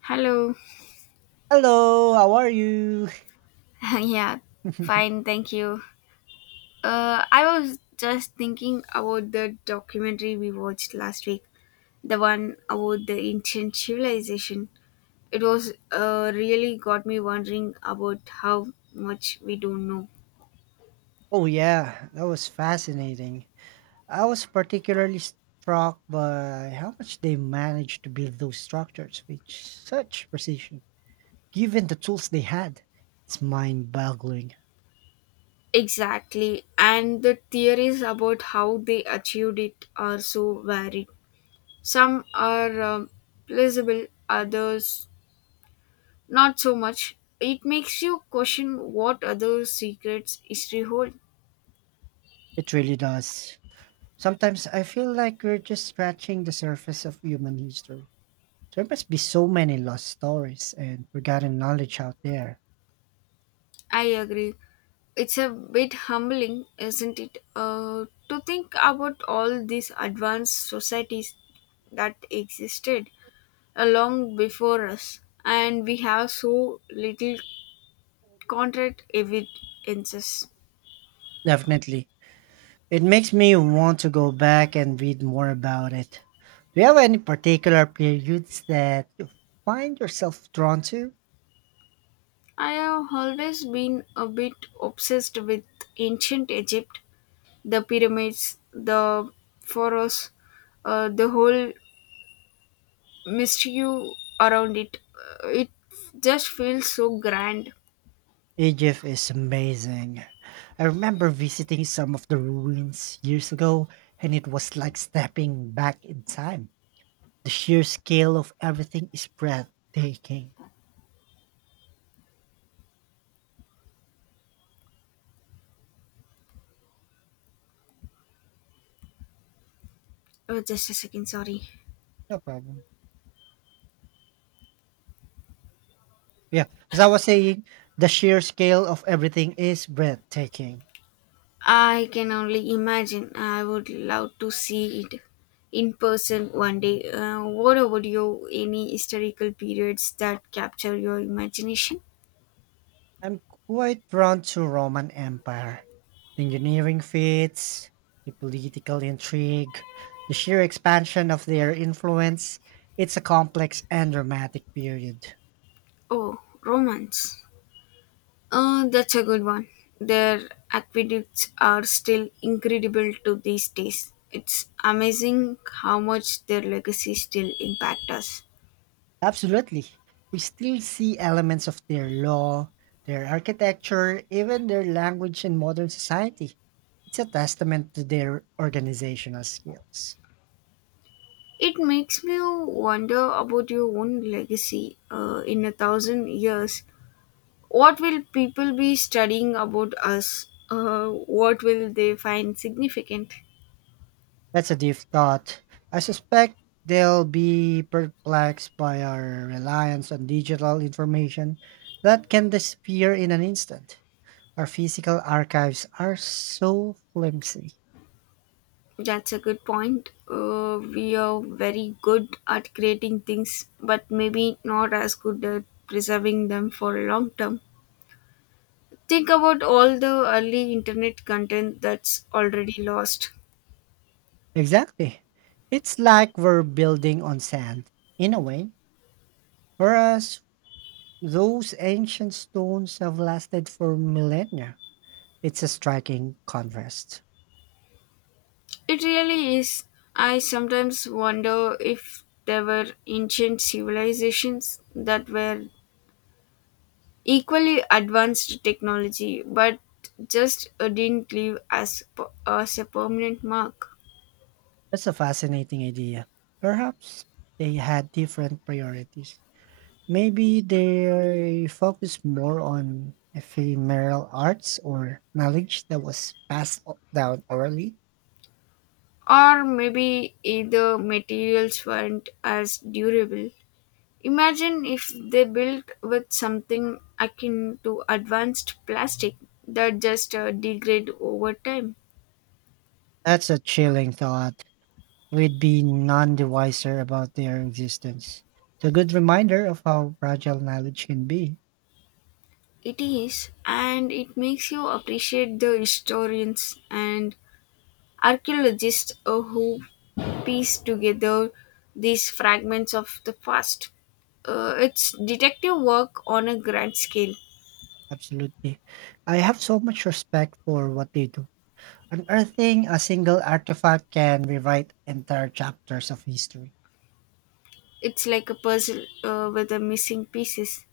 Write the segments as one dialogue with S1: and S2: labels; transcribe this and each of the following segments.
S1: Hello.
S2: Hello, how are you?
S1: yeah, fine, thank you. I was just thinking about the documentary we watched last week, the one about the ancient civilization. It was really got me wondering about how much we don't know.
S2: Oh, yeah, that was fascinating. I was particularly struck by how much they managed to build those structures with such precision, given the tools they had. It's mind boggling.
S1: Exactly, and the theories about how they achieved it are so varied. Some are plausible, others not so much. It makes you question what other secrets history holds.
S2: It really does. Sometimes I feel like we're just scratching the surface of human history. There must be so many lost stories and forgotten knowledge out there.
S1: I agree. It's a bit humbling, isn't it, to think about all these advanced societies that existed long before us, and we have so little concrete evidences.
S2: Definitely. It makes me want to go back and read more about it. Do you have any particular periods that you find yourself drawn to?
S1: I have always been a bit obsessed with ancient Egypt, the pyramids, the pharaohs, the whole mystery around it. It just feels so grand.
S2: Egypt is amazing. I remember visiting some of the ruins years ago, and it was like stepping back in time. The sheer scale of everything is breathtaking.
S1: Oh, just a second, sorry.
S2: No problem. Yeah, as I was saying, the sheer scale of everything is breathtaking.
S1: I can only imagine. I would love to see it in person one day. What about you? Any historical periods that capture your imagination?
S2: I'm quite drawn to Roman Empire. The engineering feats, the political intrigue, the sheer expansion of their influence. It's a complex and dramatic period.
S1: Oh, romance. That's a good one. Their aqueducts are still incredible to these days. It's amazing how much their legacy still impacts us.
S2: Absolutely. We still see elements of their law, their architecture, even their language in modern society. It's a testament to their organizational skills.
S1: It makes me wonder about your own legacy in a thousand years. What will people be studying about us? What will they find significant?
S2: That's a deep thought. I suspect they'll be perplexed by our reliance on digital information that can disappear in an instant. Our physical archives are so flimsy.
S1: That's a good point. We are very good at creating things, but maybe not as good at preserving them for a long term. Think about all the early internet content that's already lost.
S2: Exactly. It's like we're building on sand, in a way. Whereas those ancient stones have lasted for millennia. It's a striking contrast.
S1: It really is. I sometimes wonder if there were ancient civilizations that were equally advanced technology, but just didn't leave as a permanent mark.
S2: That's a fascinating idea. Perhaps they had different priorities. Maybe they focused more on ephemeral arts or knowledge that was passed down orally.
S1: Or maybe either materials weren't as durable. Imagine if they built with something akin to advanced plastic that just degrade over time.
S2: That's a chilling thought. We'd be none the wiser about their existence. It's a good reminder of how fragile knowledge can be.
S1: It is, and it makes you appreciate the historians and archaeologists who piece together these fragments of the past. It's detective work on a grand scale.
S2: Absolutely. I have so much respect for what they do. Unearthing a single artifact can rewrite entire chapters of history.
S1: It's like a puzzle with the missing pieces,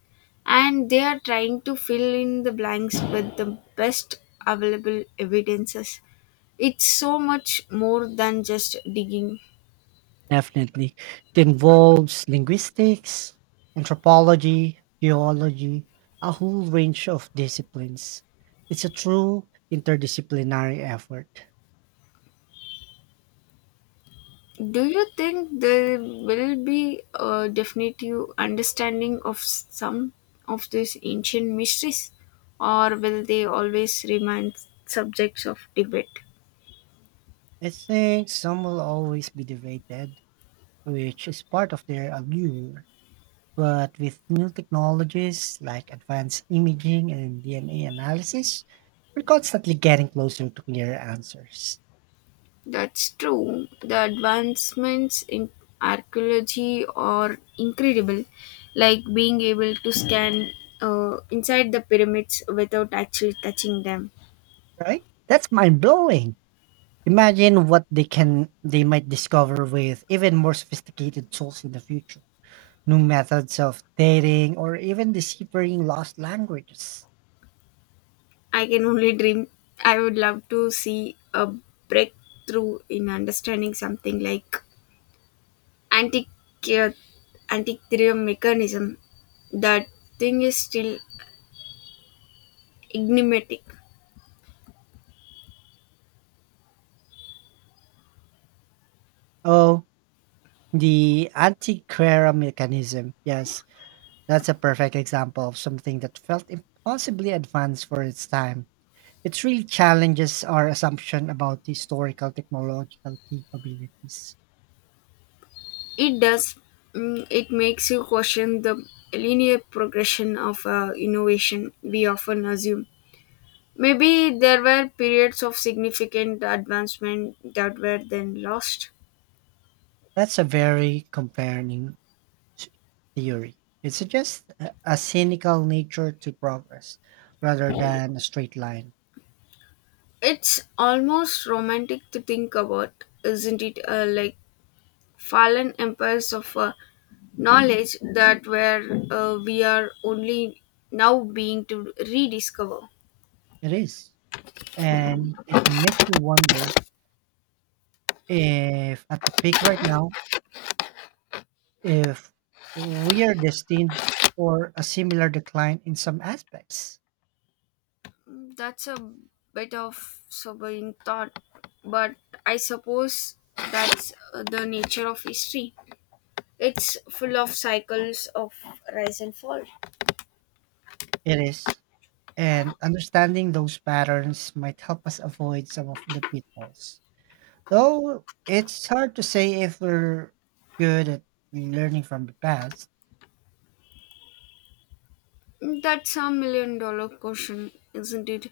S1: and they are trying to fill in the blanks with the best available evidences. It's so much more than just digging.
S2: Definitely. It involves linguistics, anthropology, geology, a whole range of disciplines. It's a true interdisciplinary effort.
S1: Do you think there will be a definitive understanding of some of these ancient mysteries, or will they always remain subjects of debate?
S2: I think some will always be debated, which is part of their allure. But with new technologies like advanced imaging and DNA analysis, we're constantly getting closer to clearer answers,
S1: That's true. The advancements in archaeology are incredible, like being able to scan inside the pyramids without actually touching them.
S2: right? That's mind blowing. Imagine what they might discover with even more sophisticated tools in the future. New methods of dating or even deciphering lost languages.
S1: I can only dream. I would love to see a breakthrough in understanding something like antique uh, antiquarian mechanism. That thing is still enigmatic.
S2: Oh, the antiquera mechanism. Yes, that's a perfect example of something that felt impossibly advanced for its time. It really challenges our assumption about historical technological capabilities.
S1: It does. Mm, it makes you question the linear progression of innovation we often assume. Maybe there were periods of significant advancement that were then lost.
S2: That's a very comparing s- theory. It suggests a cynical nature to progress rather than a straight line.
S1: It's almost romantic to think about, isn't it? Like fallen empires of knowledge that were we are only now being to rediscover.
S2: It is. And it makes you wonder if, at the peak right now, if we are destined for a similar decline in some aspects.
S1: That's a bit of sobering thought, but I suppose that's the nature of history. It's full of cycles of rise and fall.
S2: It is. And understanding those patterns might help us avoid some of the pitfalls. Though it's hard to say if we're good at learning from the past.
S1: That's a million dollar question, isn't it?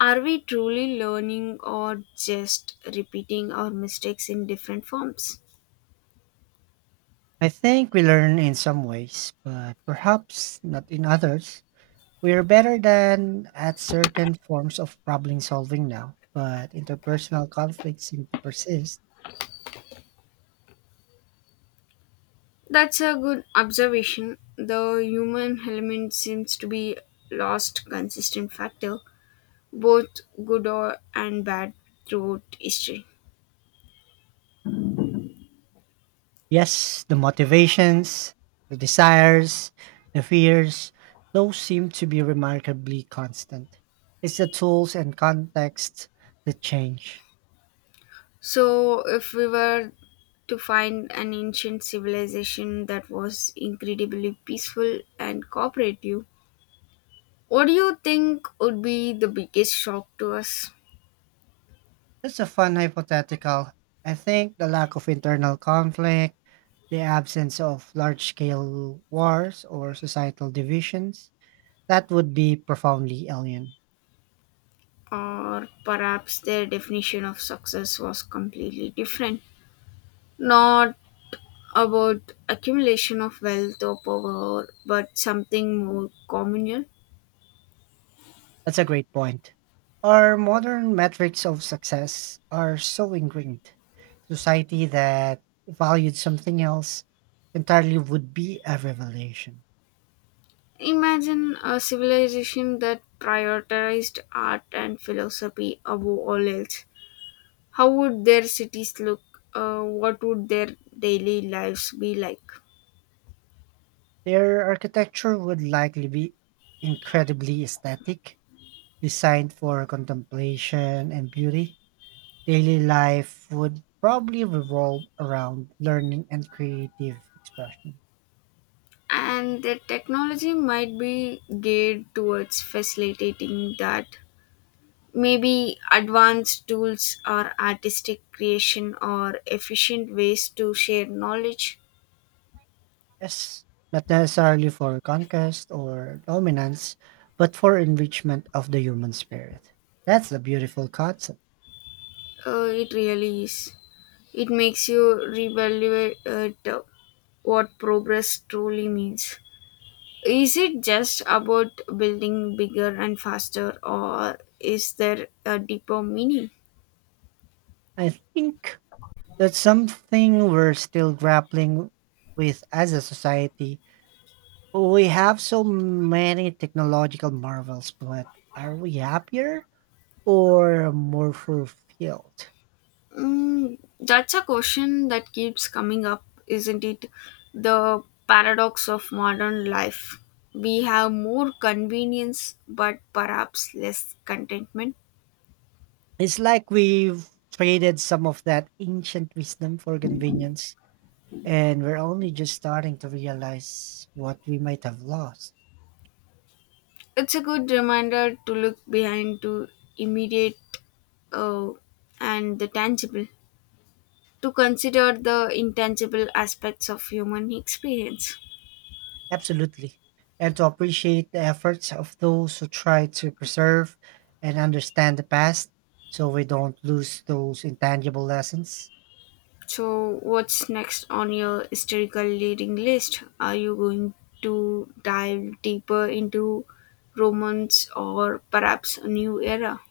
S1: Are we truly learning or just repeating our mistakes in different forms?
S2: I think we learn in some ways, but perhaps not in others. We are better than at certain forms of problem solving now, but interpersonal conflicts seem to persist.
S1: That's a good observation. The human element seems to be lost consistent factor, both good or and bad throughout history.
S2: Yes, the motivations, the desires, the fears, those seem to be remarkably constant. It's the tools and context that change.
S1: So, if we were to find an ancient civilization that was incredibly peaceful and cooperative, what do you think would be the biggest shock to us?
S2: That's a fun hypothetical. I think the lack of internal conflict, the absence of large scale wars or societal divisions, that would be profoundly alien.
S1: Or perhaps their definition of success was completely different. Not about accumulation of wealth or power, but something more communal.
S2: That's a great point. Our modern metrics of success are so ingrained. Society that valued something else entirely would be a revelation.
S1: Imagine a civilization that prioritized art and philosophy above all else. How would their cities look? What would their daily lives be like?
S2: Their architecture would likely be incredibly aesthetic, designed for contemplation and beauty. Daily life would probably revolve around learning and creative expression.
S1: And the technology might be geared towards facilitating that. Maybe advanced tools or artistic creation or efficient ways to share knowledge.
S2: Yes, not necessarily for conquest or dominance, but for enrichment of the human spirit. That's a beautiful concept.
S1: It really is. It makes you reevaluate uh, what progress truly means. Is it just about building bigger and faster, or is there a deeper meaning?
S2: I think that's something we're still grappling with as a society. We have so many technological marvels, but are we happier or more fulfilled?
S1: Mm, that's a question that keeps coming up, isn't it? The paradox of modern life. We have more convenience, but perhaps less contentment.
S2: It's like we've traded some of that ancient wisdom for convenience, and we're only just starting to realize what we might have lost.
S1: It's a good reminder to look behind to immediate uh, and the tangible, to consider the intangible aspects of human experience.
S2: Absolutely. And to appreciate the efforts of those who try to preserve and understand the past so we don't lose those intangible lessons.
S1: So, what's next on your historical reading list? Are you going to dive deeper into Romans or perhaps a new era?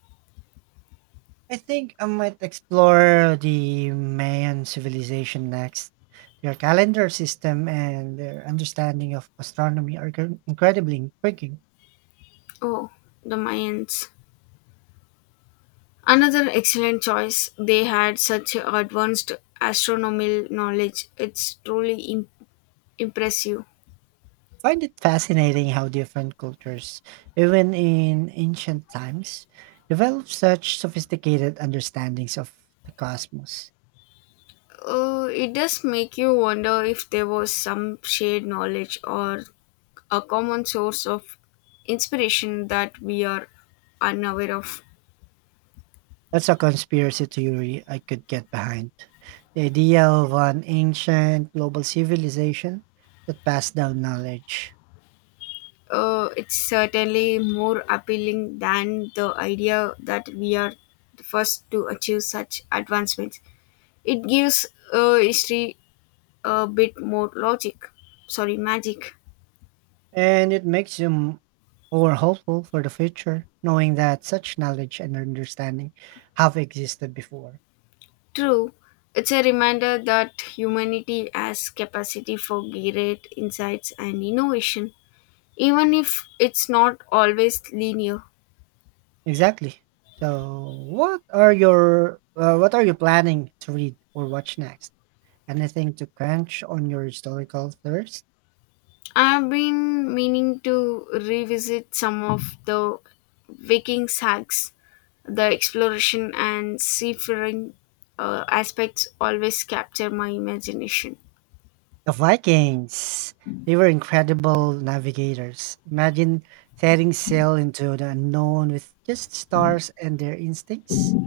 S2: I think I might explore the Mayan civilization next. Their calendar system and their understanding of astronomy are incredibly intriguing.
S1: Oh, the Mayans. Another excellent choice. They had such advanced astronomical knowledge. It's truly impressive.
S2: I find it fascinating how different cultures, even in ancient times, developed such sophisticated understandings of the cosmos.
S1: It does make you wonder if there was some shared knowledge or a common source of inspiration that we are unaware of.
S2: That's a conspiracy theory I could get behind. The idea of an ancient global civilization that passed down knowledge.
S1: It's certainly more appealing than the idea that we are the first to achieve such advancements. It gives history a bit more logic, sorry, magic.
S2: And it makes you more hopeful for the future, knowing that such knowledge and understanding have existed before.
S1: True, it's a reminder that humanity has capacity for great insights and innovation, even if it's not always linear.
S2: Exactly. So, what are you planning to read or watch next? Anything to crunch on your historical thirst?
S1: I've been meaning to revisit some of the Viking sagas. The exploration and seafaring aspects always capture my imagination.
S2: The Vikings. They were incredible navigators. Imagine setting sail into the unknown with just stars and their instincts.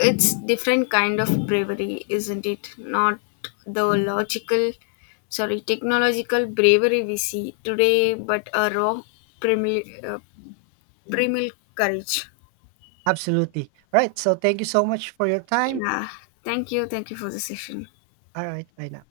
S1: It's different kind of bravery, isn't it? Not the logical, sorry, technological bravery we see today, but a raw, primal, uh, primal courage.
S2: Absolutely. All right. So, thank you so much for your time.
S1: Yeah. Thank you. Thank you for the session.
S2: All right. Bye now.